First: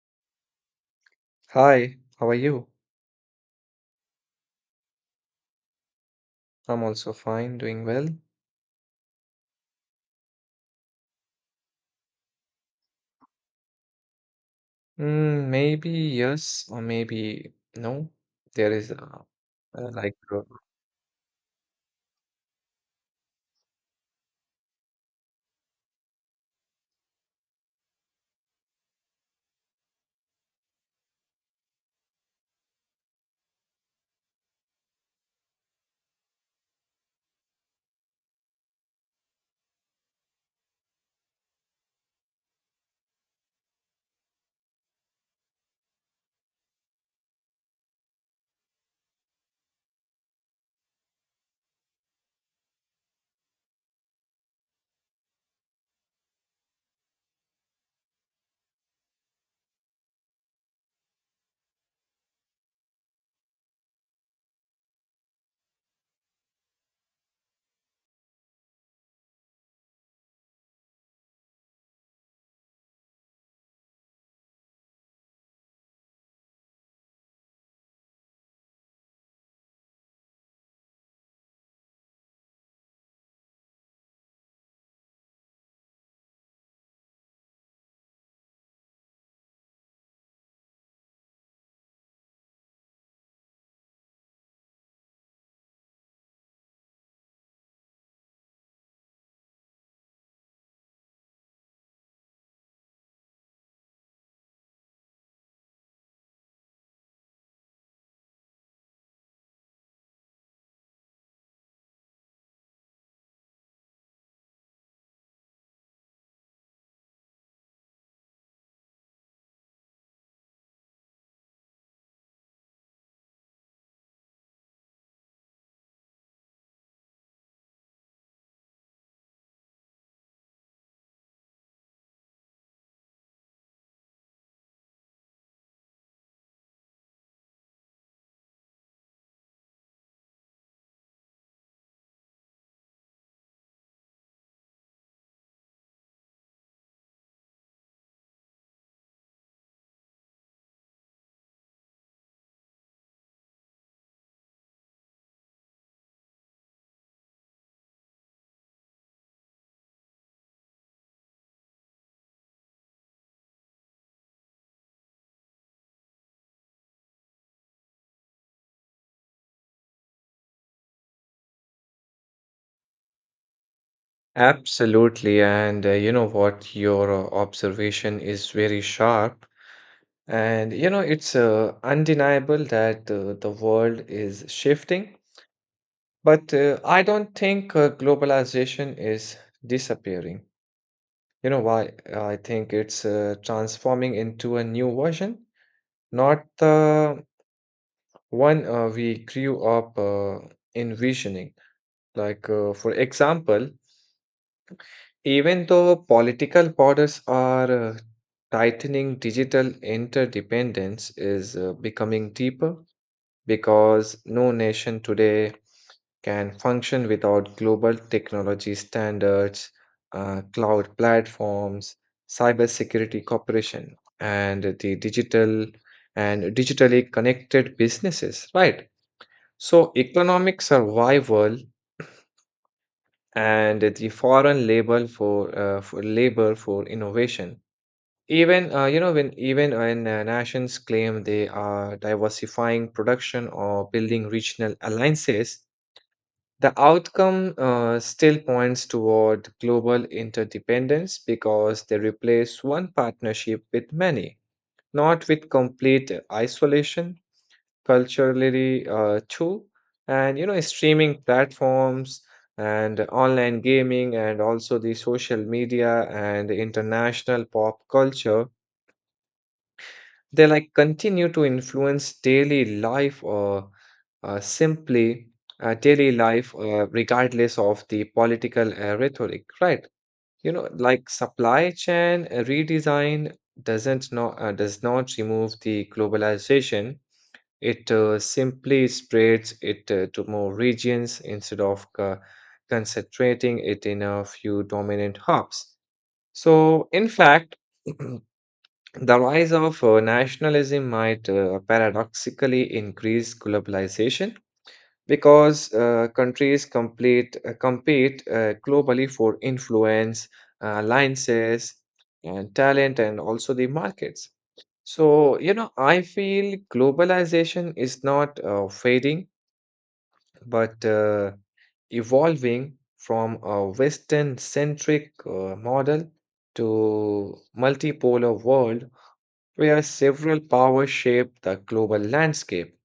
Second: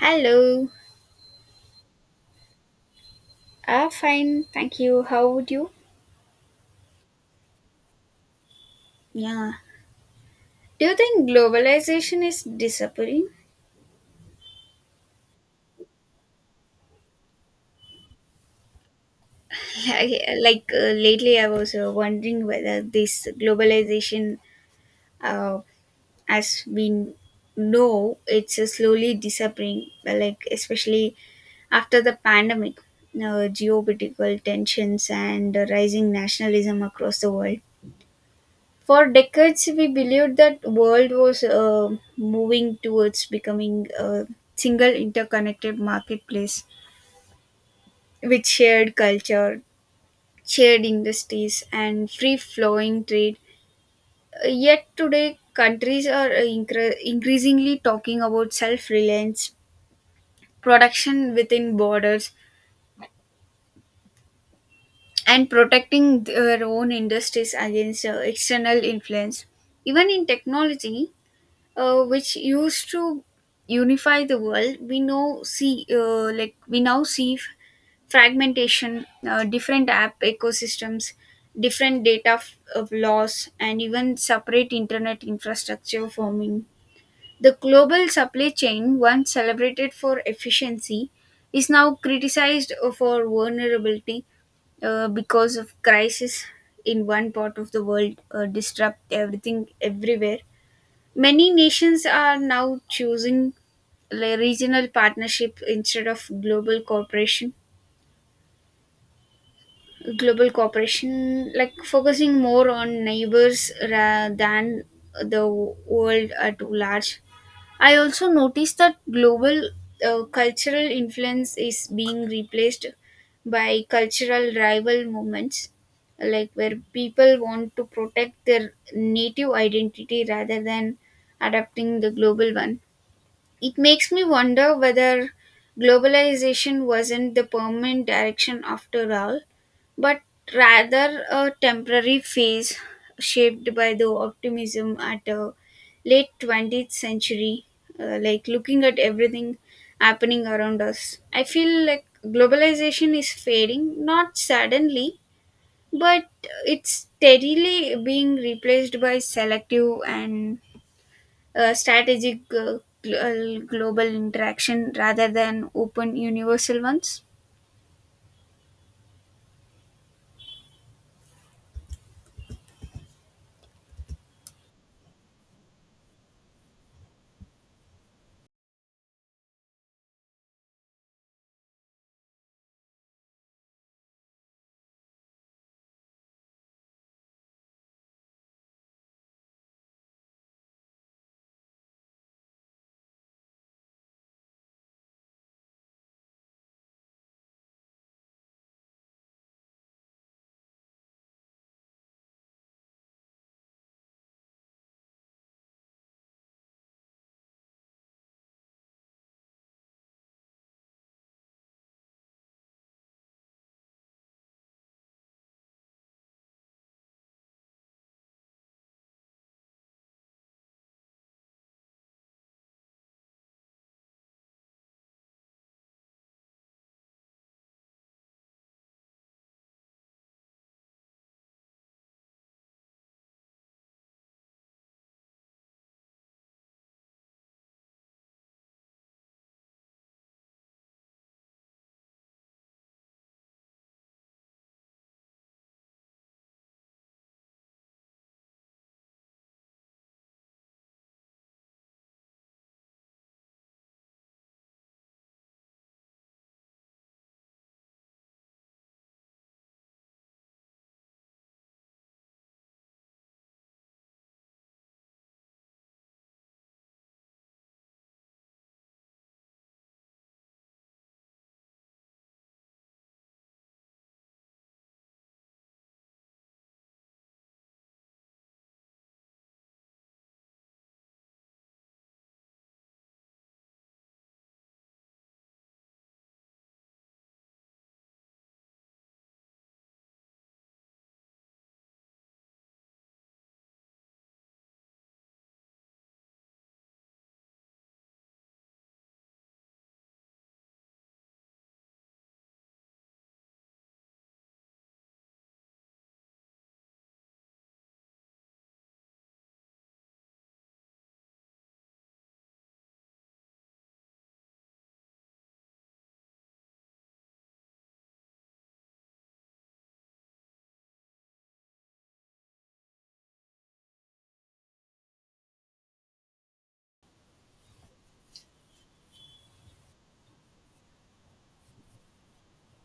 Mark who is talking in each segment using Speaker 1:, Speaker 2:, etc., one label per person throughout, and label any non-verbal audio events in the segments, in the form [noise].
Speaker 1: Hello.
Speaker 2: Hi, how are you?
Speaker 1: Ah, fine. Thank you. How would you?
Speaker 2: I'm also fine, doing well.
Speaker 1: Yeah. Do you think globalization is disappearing?
Speaker 2: Maybe yes, or maybe no. There is a,
Speaker 1: [laughs]
Speaker 2: like
Speaker 1: Like, lately, I was wondering whether this globalization, uh, as we know, it's slowly disappearing. Like, especially after the pandemic, geopolitical tensions and rising nationalism across the world. For decades, we believed that world was moving towards becoming a single interconnected marketplace with shared culture, shared industries, and free flowing trade. Yet today, countries are increasingly talking about self reliance, production within borders, and protecting their own industries against external influence. Even in technology, which used to unify the world, we know see we now see fragmentation, different app ecosystems, different data f- of laws, and even separate internet infrastructure forming. The global supply chain, once celebrated for efficiency, is now criticized for vulnerability, because of crisis in one part of the world disrupt everything everywhere. Many nations are now choosing regional partnership instead of global cooperation. Global cooperation, like focusing more on neighbors than the world at large. I also noticed that global cultural influence is being replaced by cultural rival movements, like where people want to protect their native identity rather than adapting the global one. It makes me wonder whether globalization wasn't the permanent direction after all, but rather a temporary phase shaped by the optimism at a late 20th century. Like, looking at everything happening around us, I feel like globalization is fading, not suddenly, but it's steadily being replaced by selective and strategic, global interaction rather than open universal ones.
Speaker 2: Absolutely, and you know what? Your observation is very sharp, and you know it's undeniable that the world is shifting. But I don't think globalization is disappearing. You know why? I think it's transforming into a new version, not the one we grew up envisioning. For example, even though political borders are tightening, digital interdependence is becoming deeper because no nation today can function without global technology standards, cloud platforms, cybersecurity cooperation, and the digital and digitally connected businesses, right? So economic survival and the foreign label for labor for innovation. Even when nations claim they are diversifying production or building regional alliances, the outcome still points toward global interdependence because they replace one partnership with many, not with complete isolation. Culturally too, and you know streaming platforms and online gaming and also the social media and international pop culture, they like continue to influence daily life or simply daily life regardless of the political rhetoric, right? You know, like supply chain redesign does not remove the globalization. It simply spreads it to more regions instead of concentrating it in a few dominant hubs. So, in fact, [clears throat] the rise of nationalism might paradoxically increase globalization because countries compete globally for influence, alliances, and talent, and also the markets. So, you know, I feel globalization is not fading, but evolving from a Western centric model to multipolar world where several powers shape the global landscape.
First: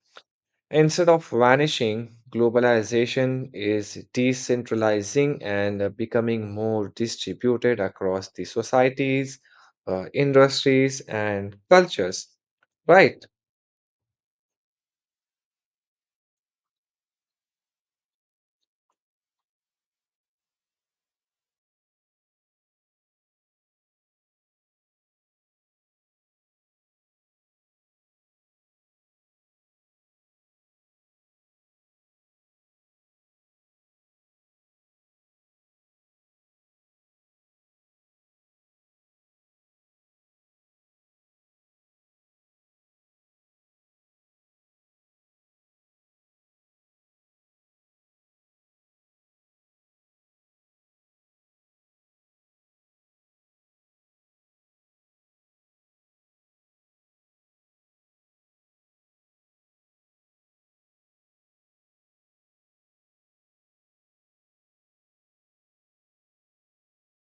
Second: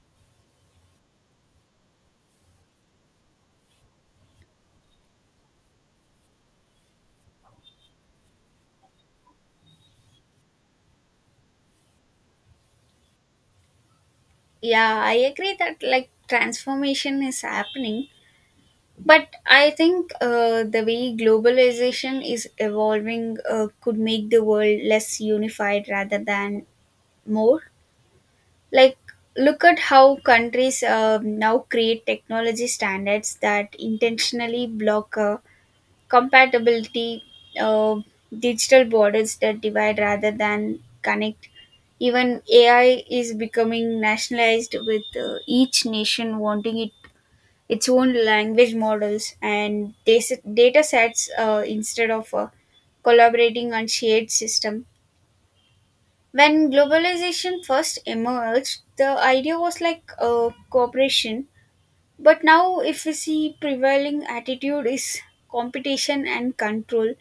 Speaker 2: Instead of vanishing, globalization is decentralizing and becoming more distributed across the societies, industries, and cultures. Right.
Speaker 1: Yeah, I agree that like transformation is happening, but I think the way globalization is evolving could make the world less unified rather than more. Like, look at how countries now create technology standards that intentionally block. Compatibility, uh, digital borders that divide rather than connect. Even AI is becoming nationalized with each nation wanting it, its own language models and data sets instead of collaborating on shared system. When globalization first emerged, the idea was like cooperation, but now, if we see, prevailing attitude is competition and control,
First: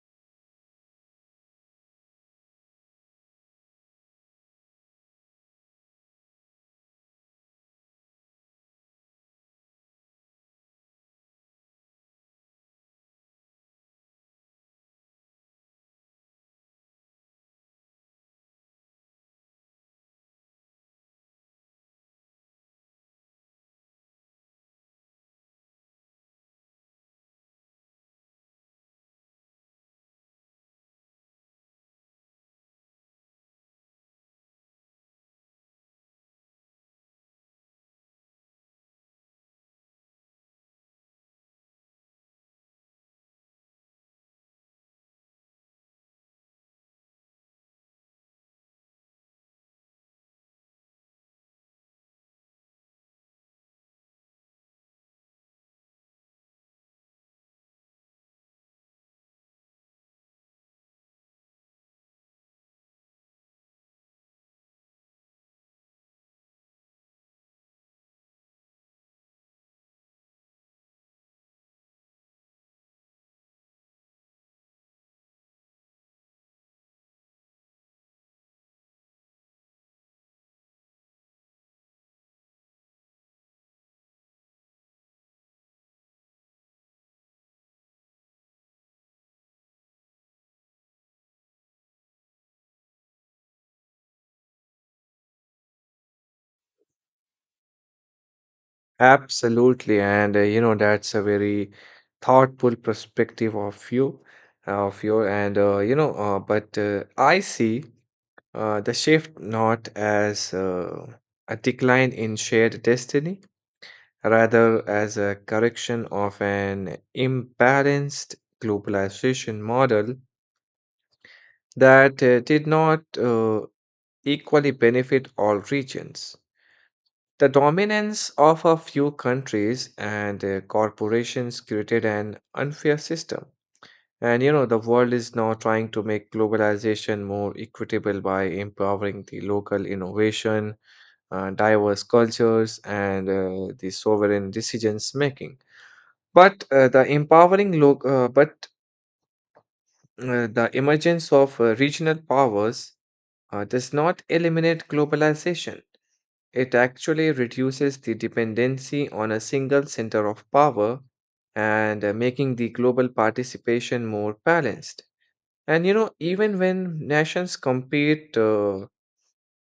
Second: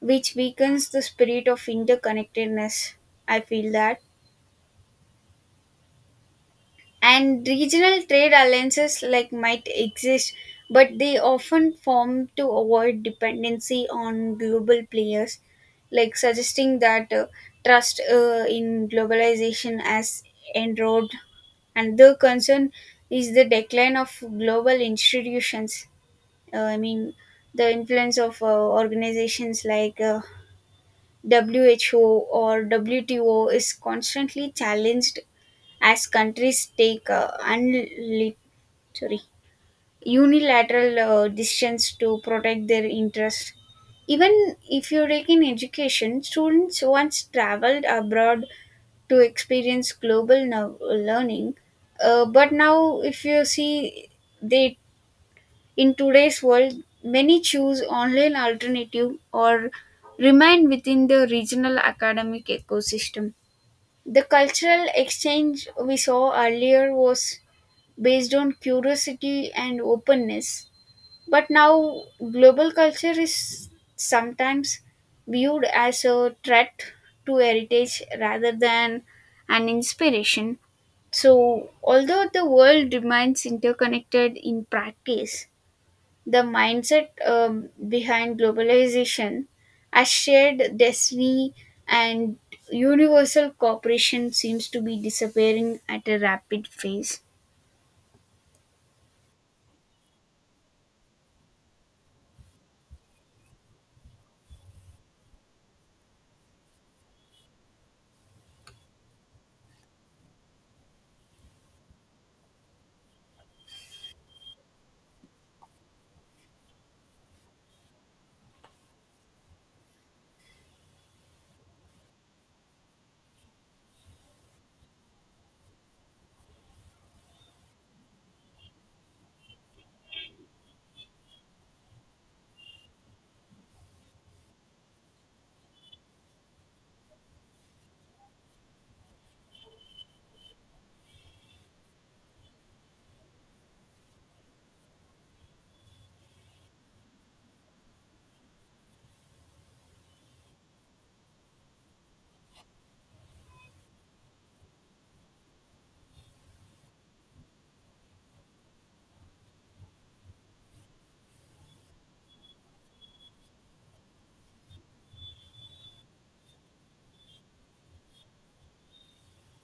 Speaker 1: which weakens the spirit of interconnectedness. I feel that. And regional trade alliances like might exist, but they often form to avoid dependency on global players, like suggesting that trust in globalization has enrolled. And the concern is the decline of global institutions. I mean, the influence of organizations like WHO or WTO is constantly challenged as countries take sorry, unilateral decisions to protect their interests. Even if you take in education, students once traveled abroad to experience global learning, but now, if you see, they, in today's world, many choose online alternative or remain within the regional academic ecosystem. The cultural exchange we saw earlier was based on curiosity and openness, but now global culture is sometimes viewed as a threat to heritage rather than an inspiration. So, although the world remains interconnected in practice, the mindset behind globalization as shared destiny and universal cooperation seems to be disappearing at a rapid pace.
Speaker 2: Absolutely, and you know that's a very thoughtful perspective of you, of your, and but I see the shift not as a decline in shared destiny, rather as a correction of an imbalanced globalization model that did not equally benefit all regions. The dominance of a few countries and corporations created an unfair system. And you know, the world is now trying to make globalization more equitable by empowering the local innovation, diverse cultures, and the sovereign decisions making. But the emergence of regional powers does not eliminate globalization. It actually reduces the dependency on a single center of power and making the global participation more balanced. And you know, even when nations compete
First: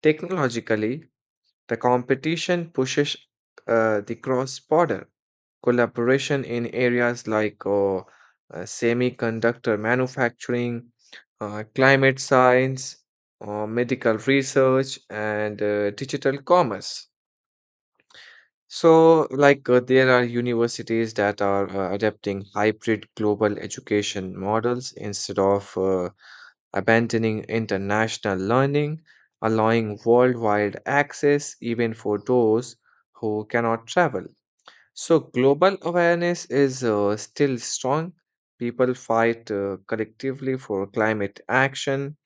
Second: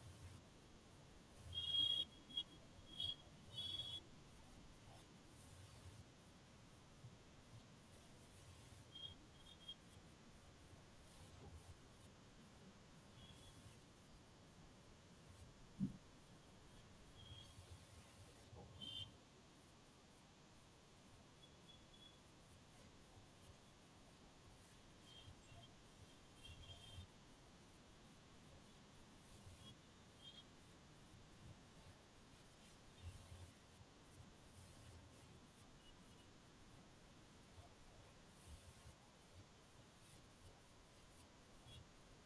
Speaker 2: technologically, the competition pushes the cross border collaboration in areas like semiconductor manufacturing, climate science, medical research, and digital commerce. So, there are universities that are adapting hybrid global education models instead of abandoning international learning, allowing worldwide access even for those who cannot travel. So, global awareness is still strong. People fight collectively for climate action,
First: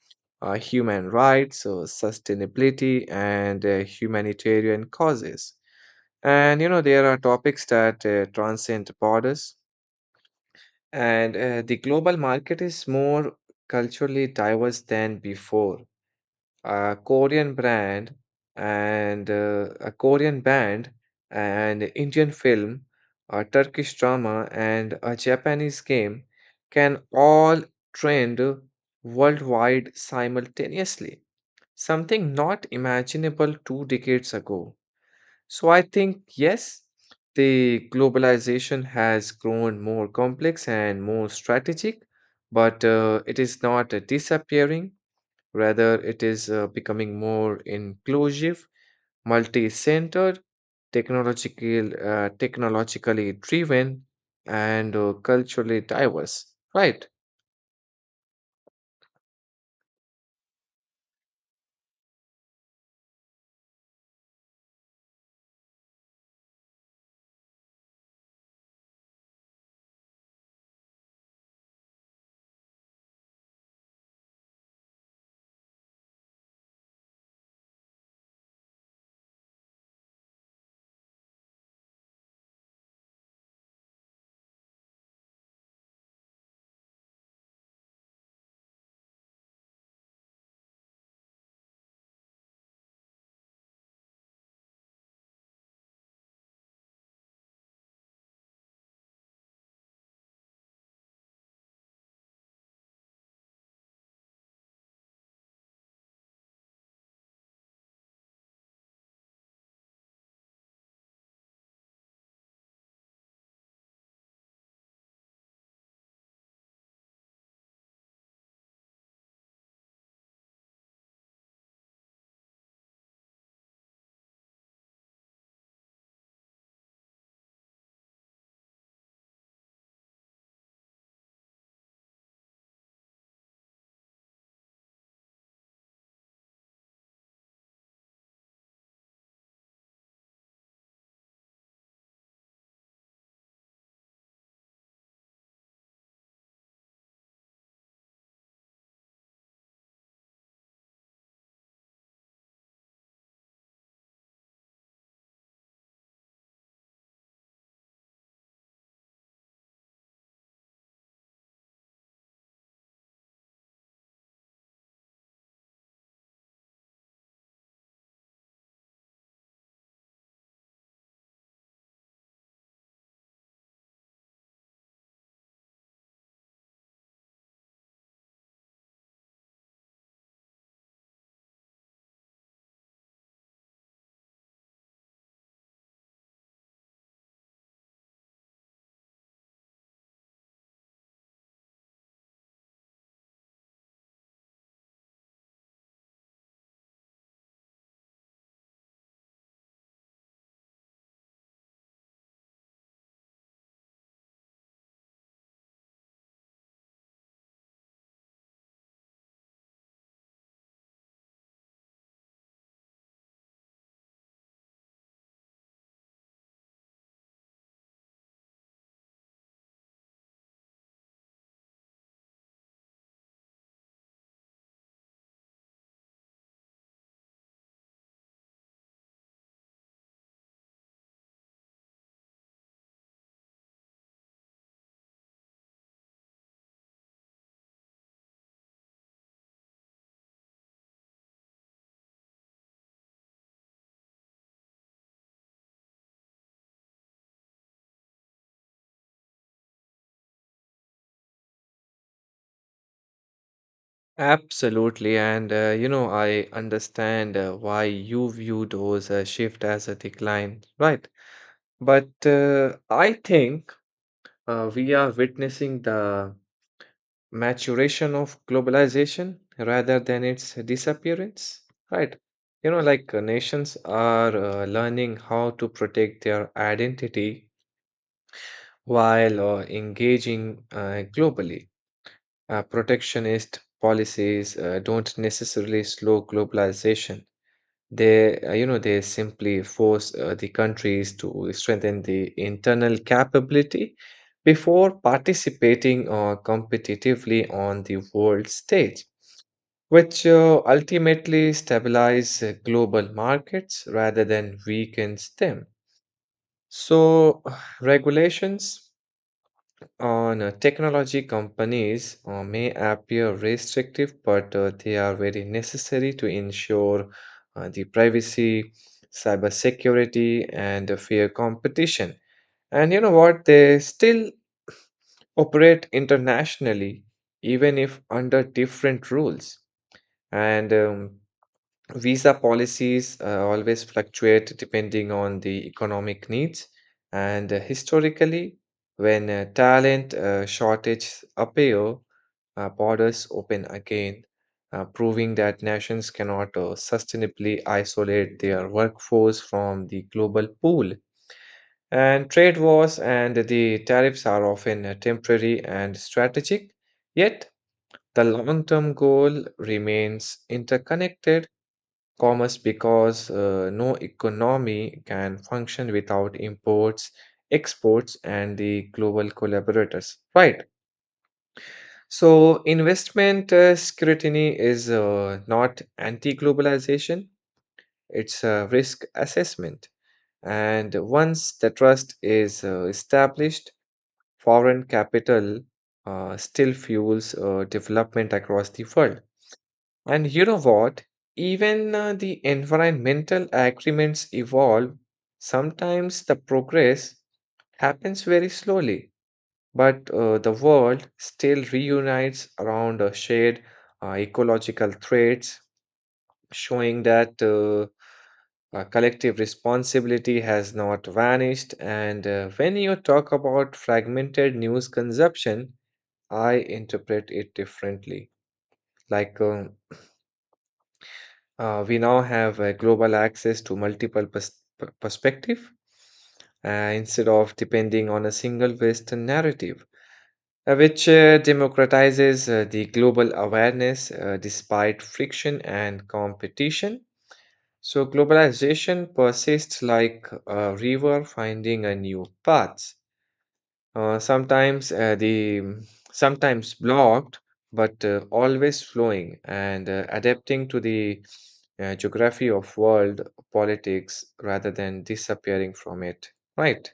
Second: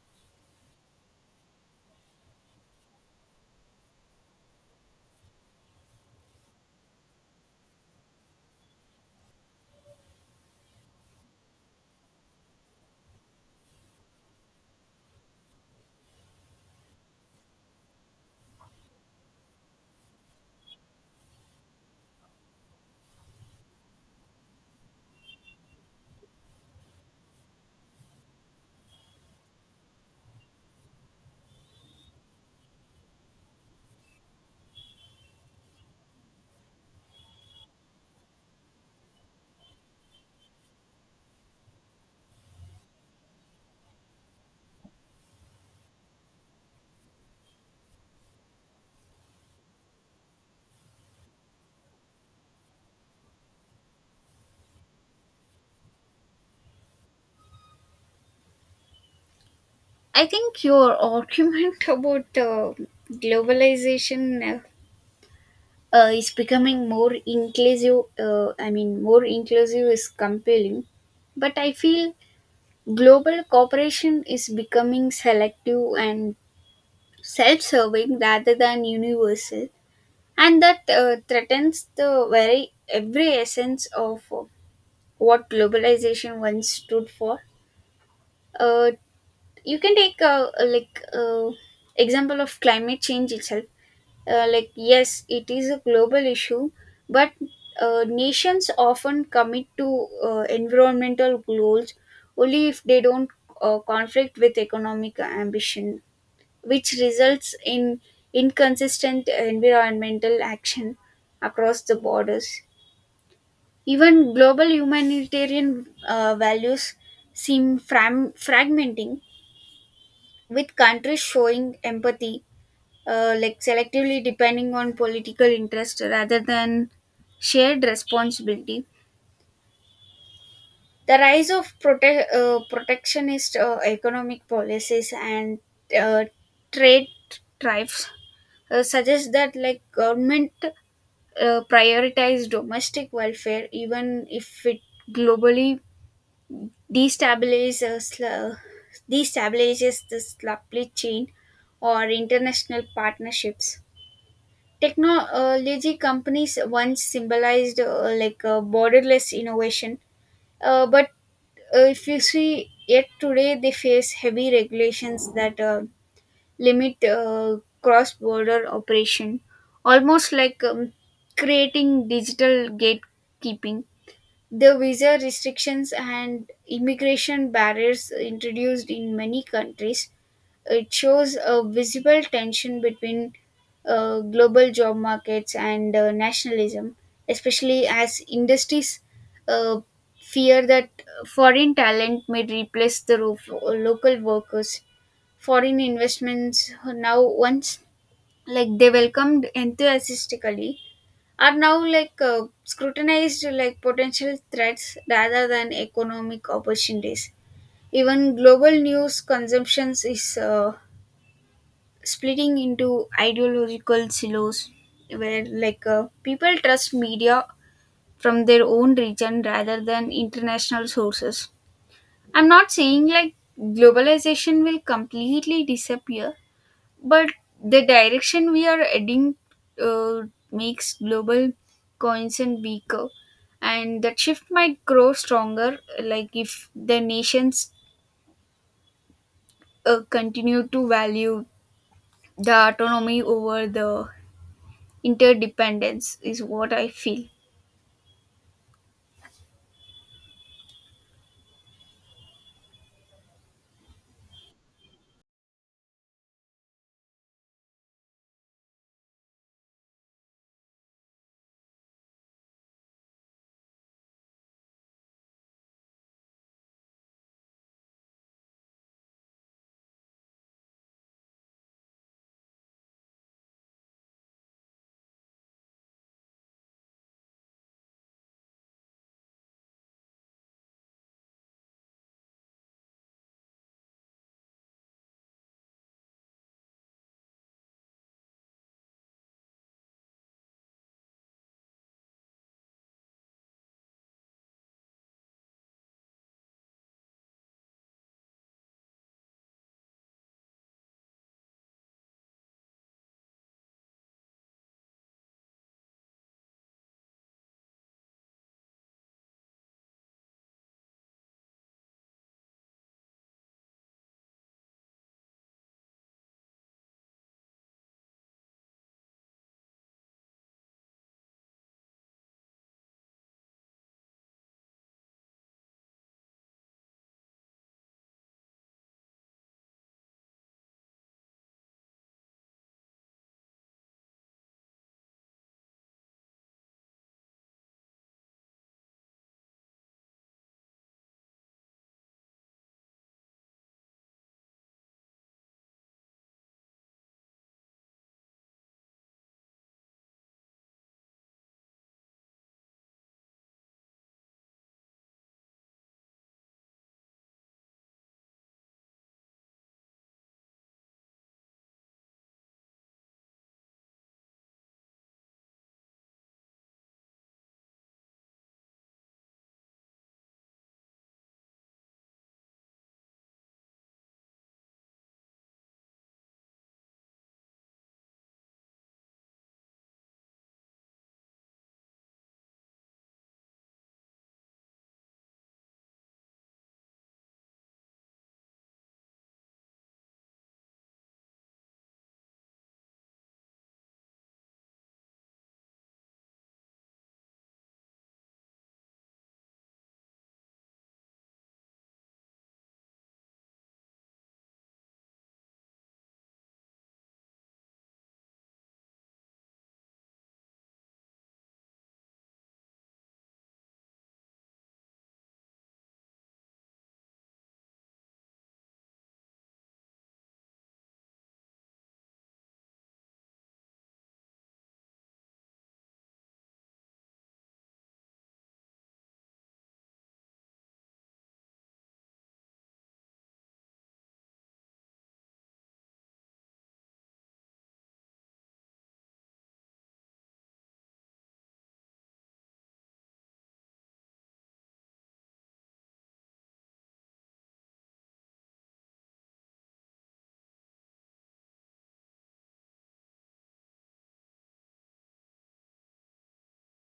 Speaker 2: human rights, so sustainability, and humanitarian causes. And you know, there are topics that transcend borders, and the global market is more culturally diverse than before. A Korean brand and a Korean band, and Indian film, a Turkish drama, and a Japanese game can all trend worldwide simultaneously, something not imaginable 2 decades ago. So I think, yes, the globalization has grown more complex and more strategic, but it is not disappearing. Rather, it is becoming more inclusive, multi-centered, technologically driven, and culturally diverse, right?
Speaker 1: I think your argument [laughs] about globalization uh, is becoming more inclusive. I mean, more inclusive is compelling, but I feel global cooperation is becoming selective and self-serving rather than universal, and that threatens the very every essence of what globalization once stood for. uh, you can take example of climate change itself. Like, yes, it is a global issue, but nations often commit to environmental goals only if they don't conflict with economic ambition, which results in inconsistent environmental action across the borders. Even global humanitarian values seem fragmenting, with countries showing empathy, like selectively depending on political interest rather than shared responsibility. The rise of protectionist economic policies and uh, trade tariffs suggest that like government prioritize domestic welfare even if it globally destabilizes, uh, destabilizes the supply chain or international partnerships. Technology companies once symbolized borderless innovation, but if you see, yet today they face heavy regulations that limit cross border operation, almost like creating digital gatekeeping. The visa restrictions and immigration barriers introduced in many countries, it shows a visible tension between global job markets and nationalism, especially as industries uh, fear that foreign talent may replace the local workers. Foreign investments, now once like they welcomed enthusiastically, are now like scrutinized like potential threats rather than economic opportunities. Even global news consumptions is splitting into ideological silos, where like people trust media from their own region rather than international sources. I'm not saying like globalization will completely disappear, but the direction we are heading uh, makes global concern weaker, and that shift might grow stronger like if the nations continue to value the autonomy over the interdependence is what I feel.
Speaker 2: Absolutely. And, you know, I understand why you view those shift as a decline, right? But I think we are witnessing the maturation of globalization rather than its disappearance, right? You know, like nations are learning how to protect their identity while engaging globally. Protectionist policies don't necessarily slow globalization. They, you know, they simply force the countries to strengthen the internal capability before participating competitively on the world stage, which ultimately stabilize global markets rather than weakens them. So, [sighs] regulations on technology companies may appear restrictive, but they are very necessary to ensure the privacy, cybersecurity, and a fair competition. And you know what? They still operate internationally, even if under different rules. And Visa policies always fluctuate depending on the economic needs, and historically, when talent shortages appear, borders open again, proving that nations cannot sustainably isolate their workforce from the global pool. And trade wars and the tariffs are often temporary and strategic, yet, the long term goal remains interconnected commerce because no economy can function without imports, exports, and the global collaborators. Right. So, investment scrutiny is not anti globalization, it's a risk assessment. And once the trust is established, foreign capital still fuels development across the world. And you know what? Even the environmental agreements evolve. Sometimes the progress happens very slowly, but the world still reunites around a shared ecological threats, showing that collective responsibility has not vanished. And when you talk about fragmented news consumption, I interpret it differently. Like, um, we now have a global access to multiple perspective instead of depending on a single western narrative which democratizes the global awareness despite friction and competition. So globalization persists like a river finding a new path, sometimes the sometimes blocked, but always flowing and adapting to the geography of world politics rather than disappearing from it. Right.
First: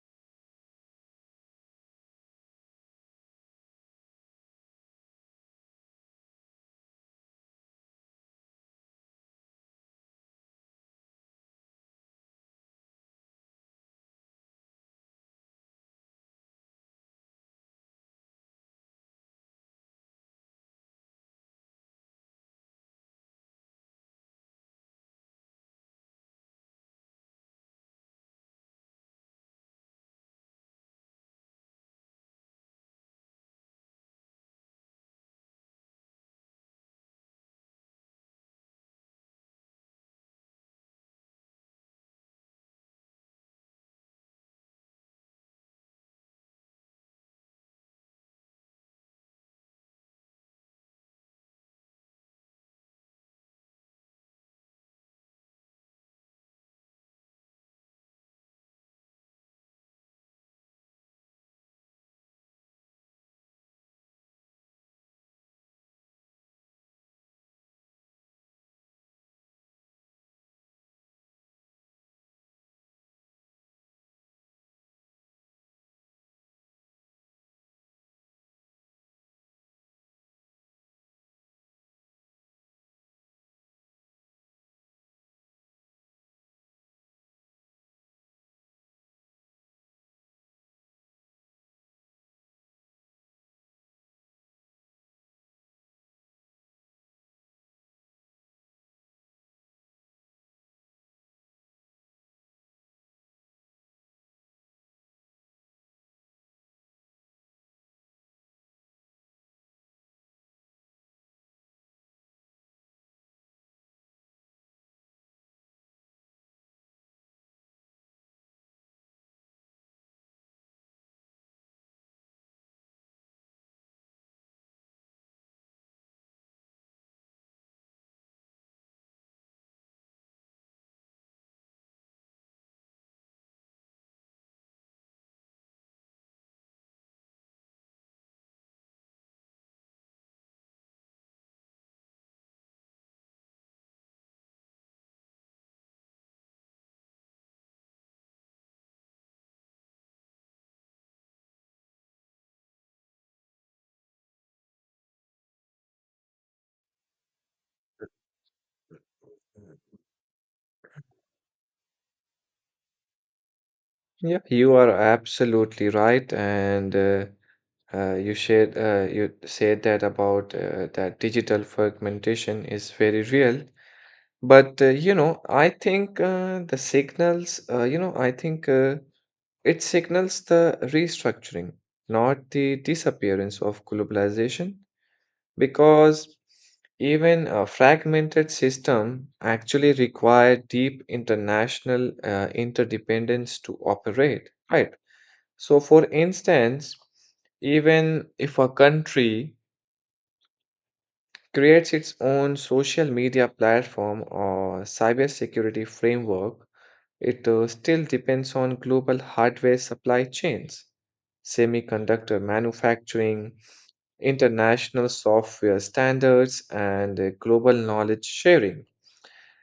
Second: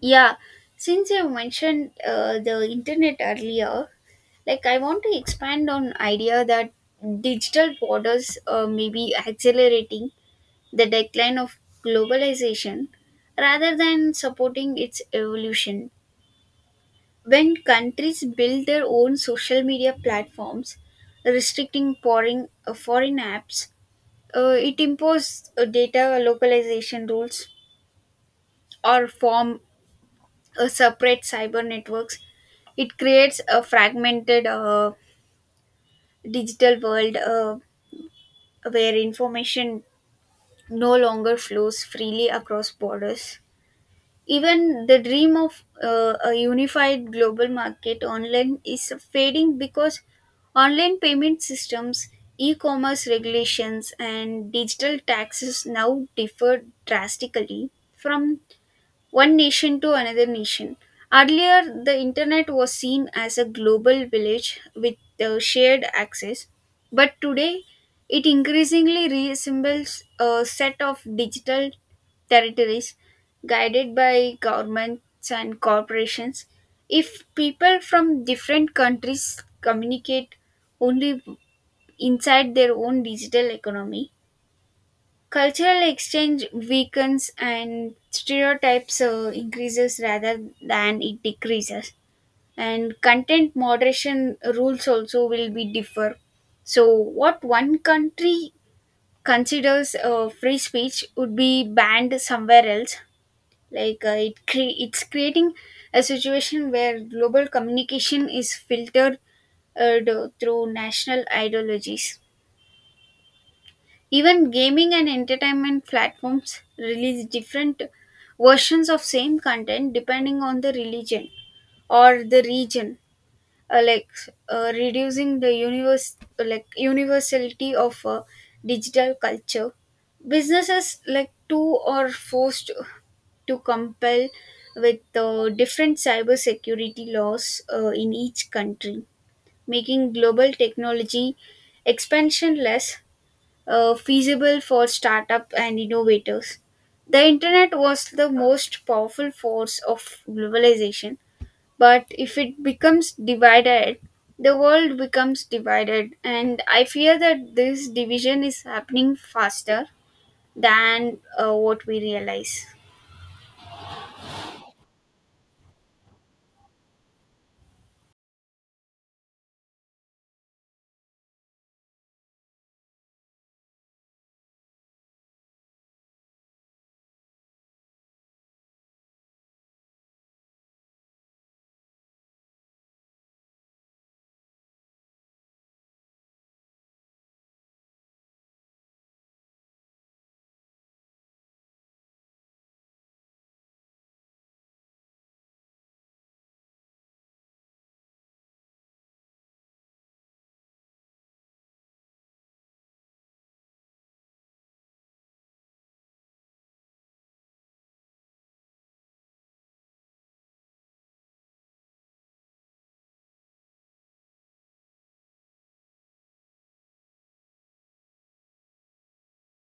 Speaker 1: Yeah, since you mentioned the internet earlier, like I want to expand on idea that digital borders may be accelerating the decline of globalization rather than supporting its evolution. When countries build their own social media platforms, restricting pouring foreign apps, it imposes data localization rules or form separate cyber networks. It creates a fragmented digital world where information no longer flows freely across borders. Even the dream of a unified global market online is fading because online payment systems, e commerce regulations, and digital taxes now differ drastically from one nation to another nation. Earlier, the internet was seen as a global village with shared access, but today it increasingly resembles a set of digital territories guided by governments and corporations. If people from different countries communicate only inside their own digital economy, cultural exchange weakens and stereotypes increases rather than it decreases. And content moderation rules also will be differ. So what one country considers free speech would be banned somewhere else. Like, it's creating a situation where global communication is filtered uh, through national ideologies. Even gaming and entertainment platforms release different versions of same content depending on the religion or the region, uh, like reducing the universe like universality of digital culture. Businesses like too are forced to compel with different cybersecurity laws in each country, making global technology expansion less feasible for startup and innovators. The internet was the most powerful force of globalization, but if it becomes divided, the world becomes divided, and I fear that this division is happening faster than what we realize.
Speaker 2: Yeah, you are absolutely right, and you shared you said that about that digital fragmentation is very real. But you know, I think the signals. You know, I think. It signals the restructuring, not the disappearance of globalization, because even a fragmented system actually require deep international interdependence to operate, right? So, for instance, even if a country creates its own social media platform or cybersecurity framework, it still depends on global hardware supply chains, semiconductor manufacturing, international software standards, and global knowledge sharing.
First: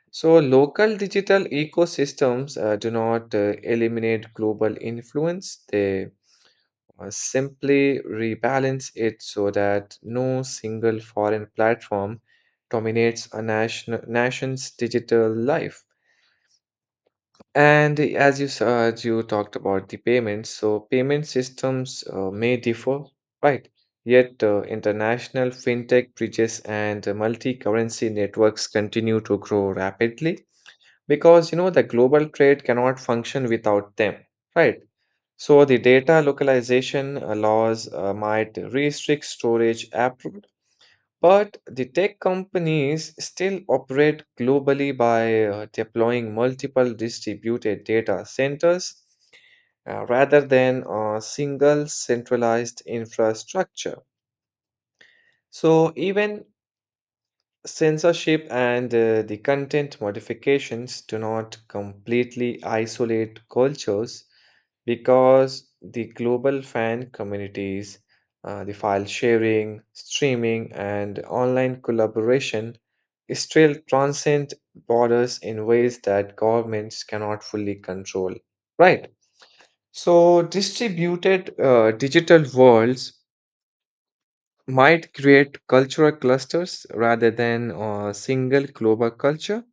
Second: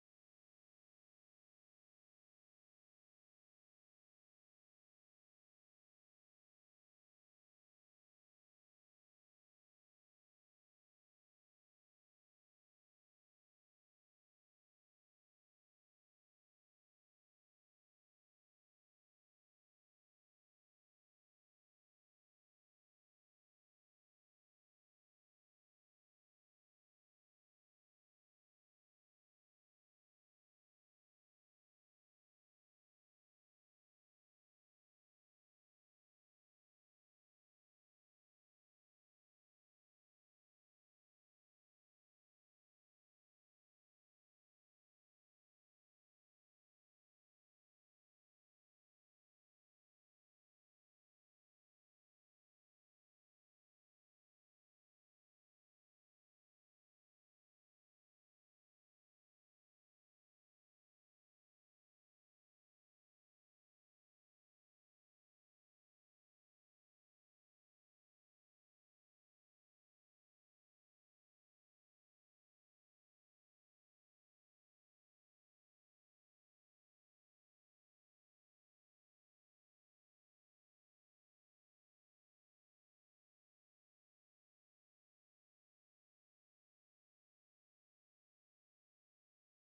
Speaker 2: So, local digital ecosystems do not eliminate global influence, they simply rebalance it so that no single foreign platform dominates a nation's digital life. And as you saw, as you talked about the payments, so payment systems may differ, right? Yet international fintech bridges and multi currency networks continue to grow rapidly because you know the global trade cannot function without them, right? So the data localization laws might restrict storage abroad, but the tech companies still operate globally by deploying multiple distributed data centers rather than a single centralized infrastructure. So even censorship and the content modifications do not completely isolate cultures because the global fan communities, the file sharing, streaming, and online collaboration still transcend borders in ways that governments cannot fully control. Right. So, distributed digital worlds might create cultural clusters rather than a single global culture.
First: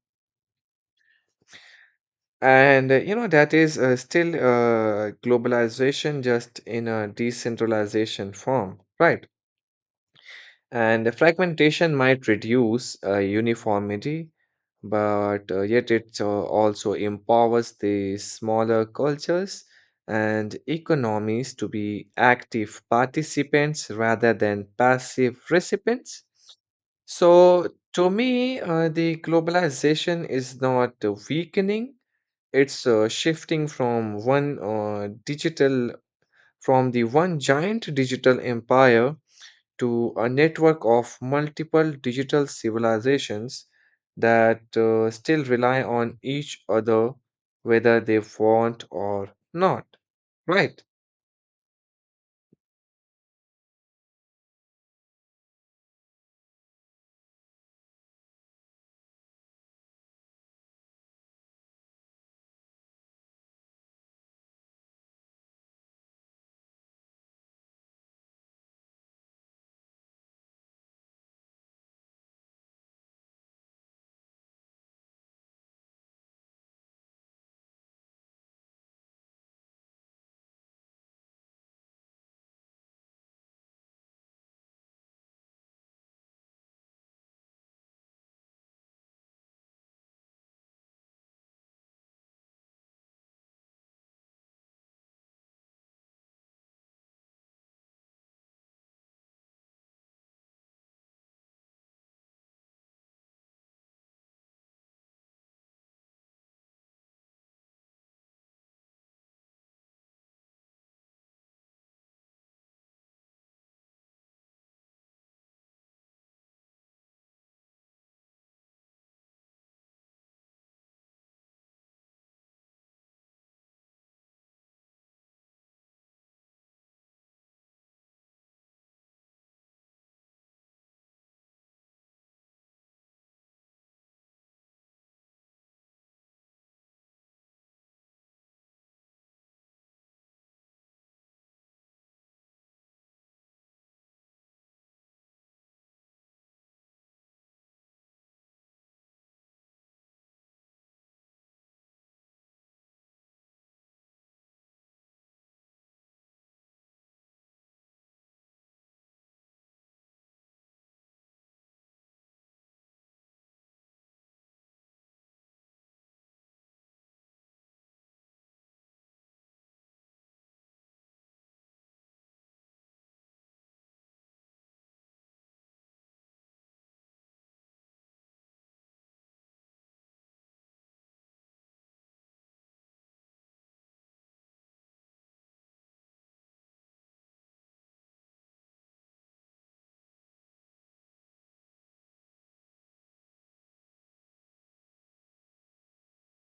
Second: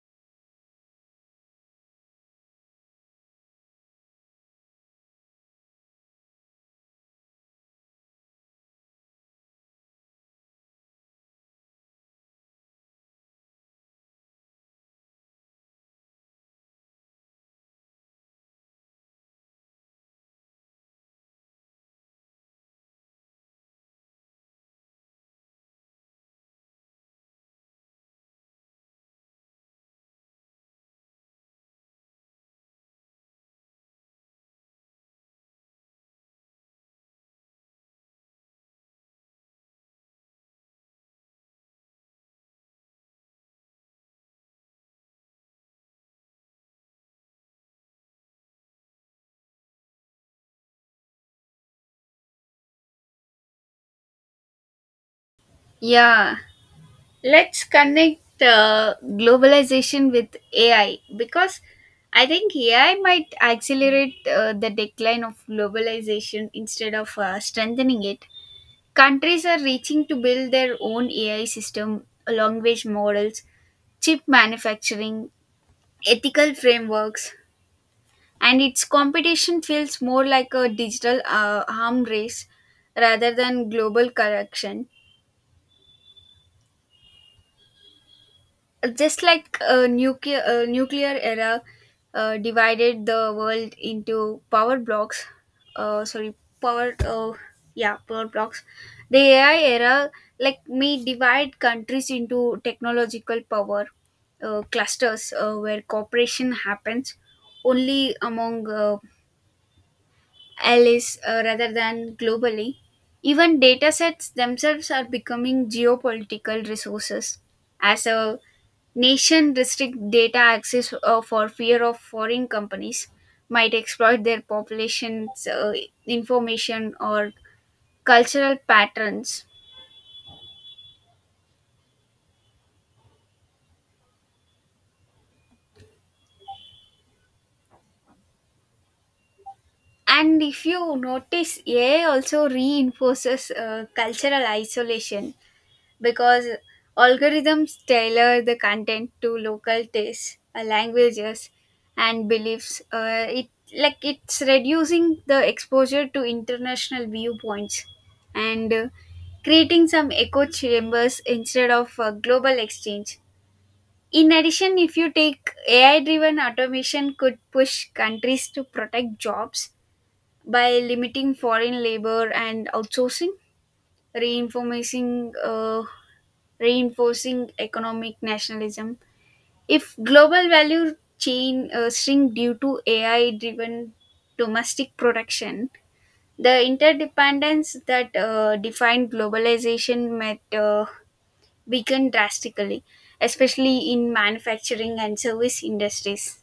Speaker 2: And you know, that is still globalization just in a decentralization form, right? And fragmentation might reduce uniformity, but yet it also empowers the smaller cultures and economies to be active participants rather than passive recipients. So, to me, the globalization is not weakening, it's shifting from the one giant digital empire to a network of multiple digital civilizations that still rely on each other, whether they want or not. Right.
Speaker 1: Yeah, let's connect globalization with AI, because I think AI might accelerate the decline of globalization instead of strengthening it. Countries are reaching to build their own AI system, language models, chip manufacturing, ethical frameworks, and its competition feels more like a digital arm race rather than global correction, just like a nuclear era divided the world into power blocks sorry power yeah power blocks. The AI era like may divide countries into technological power clusters where cooperation happens only among Alice, rather than globally. Even data sets themselves are becoming geopolitical resources as a nation restrict data access for fear of foreign companies might exploit their population's information or cultural patterns. And if you notice, AI also reinforces cultural isolation because algorithms tailor the content to local tastes, languages, and beliefs. It like it's reducing the exposure to international viewpoints and creating some echo chambers instead of global exchange. In addition, if you take AI driven automation, could push countries to protect jobs by limiting foreign labor and outsourcing, reinforcing uh, reinforcing economic nationalism. If global value chain shrink due to AI-driven domestic production, the interdependence that defined globalization might weaken drastically, especially in manufacturing and service industries.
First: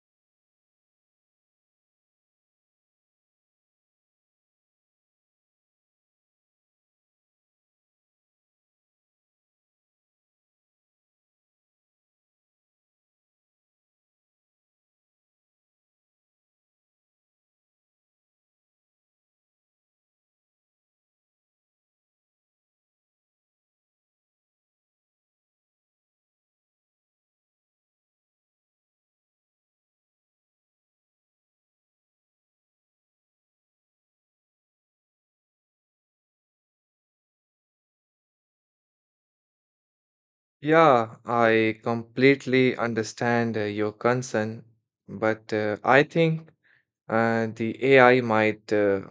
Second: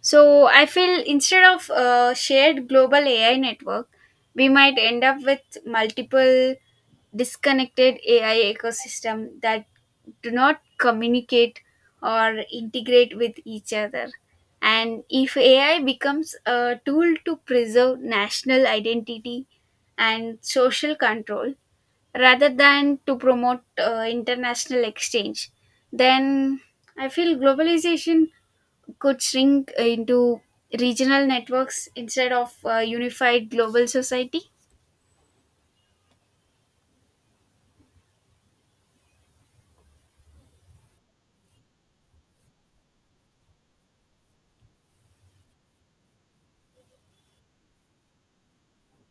Speaker 1: So I feel instead of a shared global AI network, we might end up with multiple disconnected AI ecosystem that do not communicate or integrate with each other. And if AI becomes a tool to preserve national identity and social control rather than to promote international exchange, then I feel globalization could shrink into regional networks instead of a unified global society.
Speaker 2: Yeah, I completely understand your concern, but I think the AI might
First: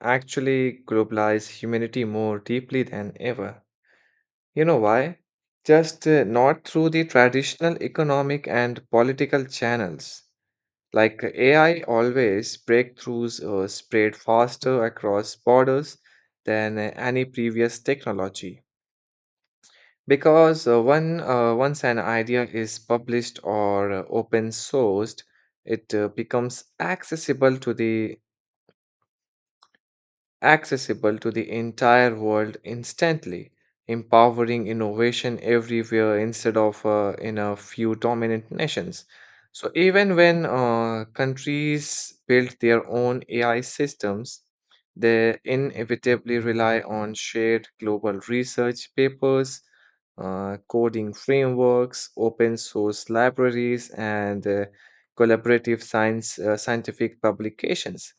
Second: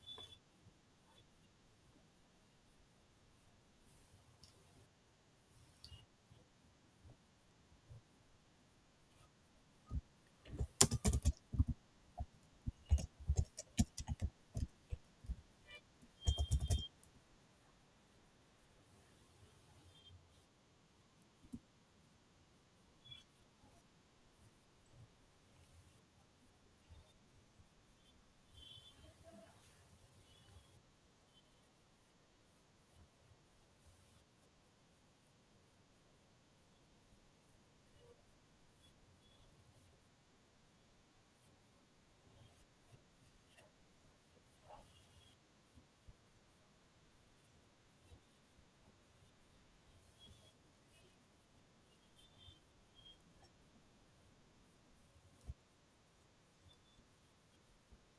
Speaker 2: actually globalize humanity more deeply than ever. You know why? Just not through the traditional economic and political channels. Like AI always, breakthroughs spread faster across borders than any previous technology. Because when once an idea is published or open sourced, it becomes accessible to the entire world instantly, empowering innovation everywhere instead of in a few dominant nations. So, even when countries build their own AI systems, they inevitably rely on shared global research papers, coding frameworks, open source libraries, and collaborative scientific publications,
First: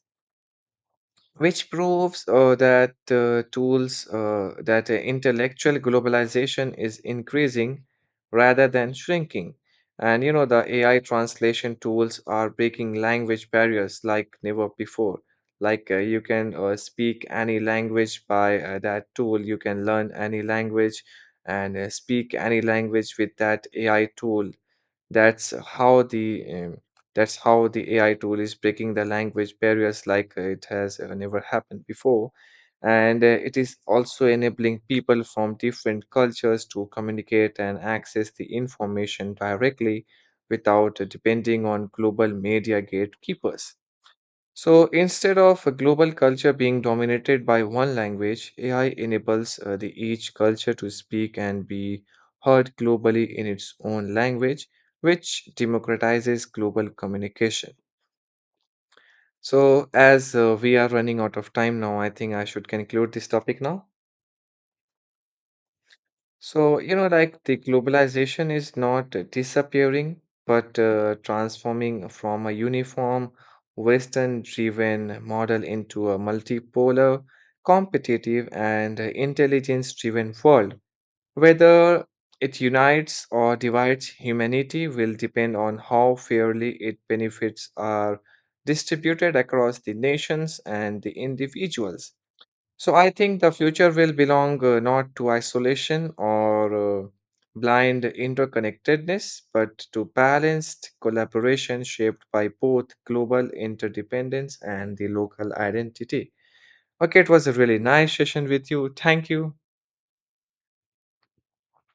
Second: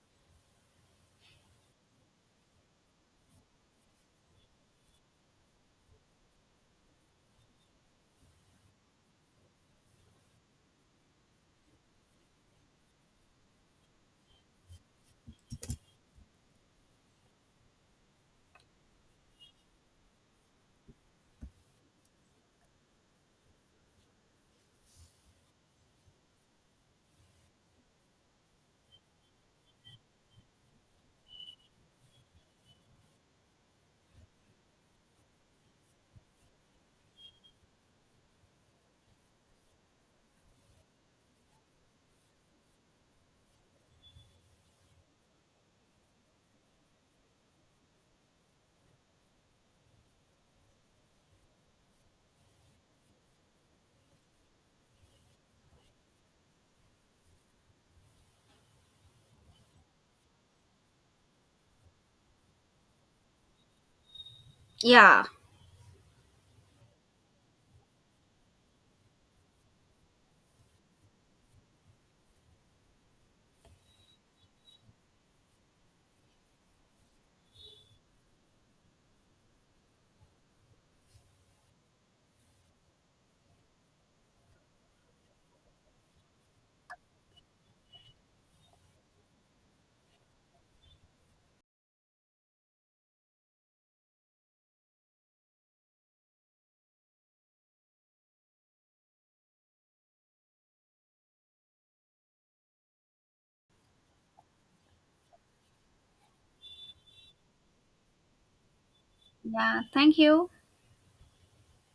Speaker 2: which proves that tools that intellectual globalization is increasing rather than shrinking. And you know, the AI translation tools are breaking language barriers like never before. Like you can speak any language by that tool, you can learn any language and speak any language with that AI tool. that's how the um, that's how the AI tool is breaking the language barriers like it has never happened before. And it is also enabling people from different cultures to communicate and access the information directly without depending on global media gatekeepers. So instead of a global culture being dominated by one language, AI enables the each culture to speak and be heard globally in its own language, which democratizes global communication. So as we are running out of time now, I think I should conclude this topic now.
Speaker 1: Yeah.
Speaker 2: So, you know, like the globalization is not disappearing, but transforming from a uniform, Western-driven model into a multipolar, competitive, and intelligence-driven world. Whether it unites or divides humanity will depend on how fairly its benefits are distributed across the nations and the individuals. So I think the future will belong not to isolation or blind interconnectedness, but to balanced collaboration shaped by both global interdependence and the local identity. Okay, it was a really nice session with you. Thank you.
Speaker 1: Yeah, thank you.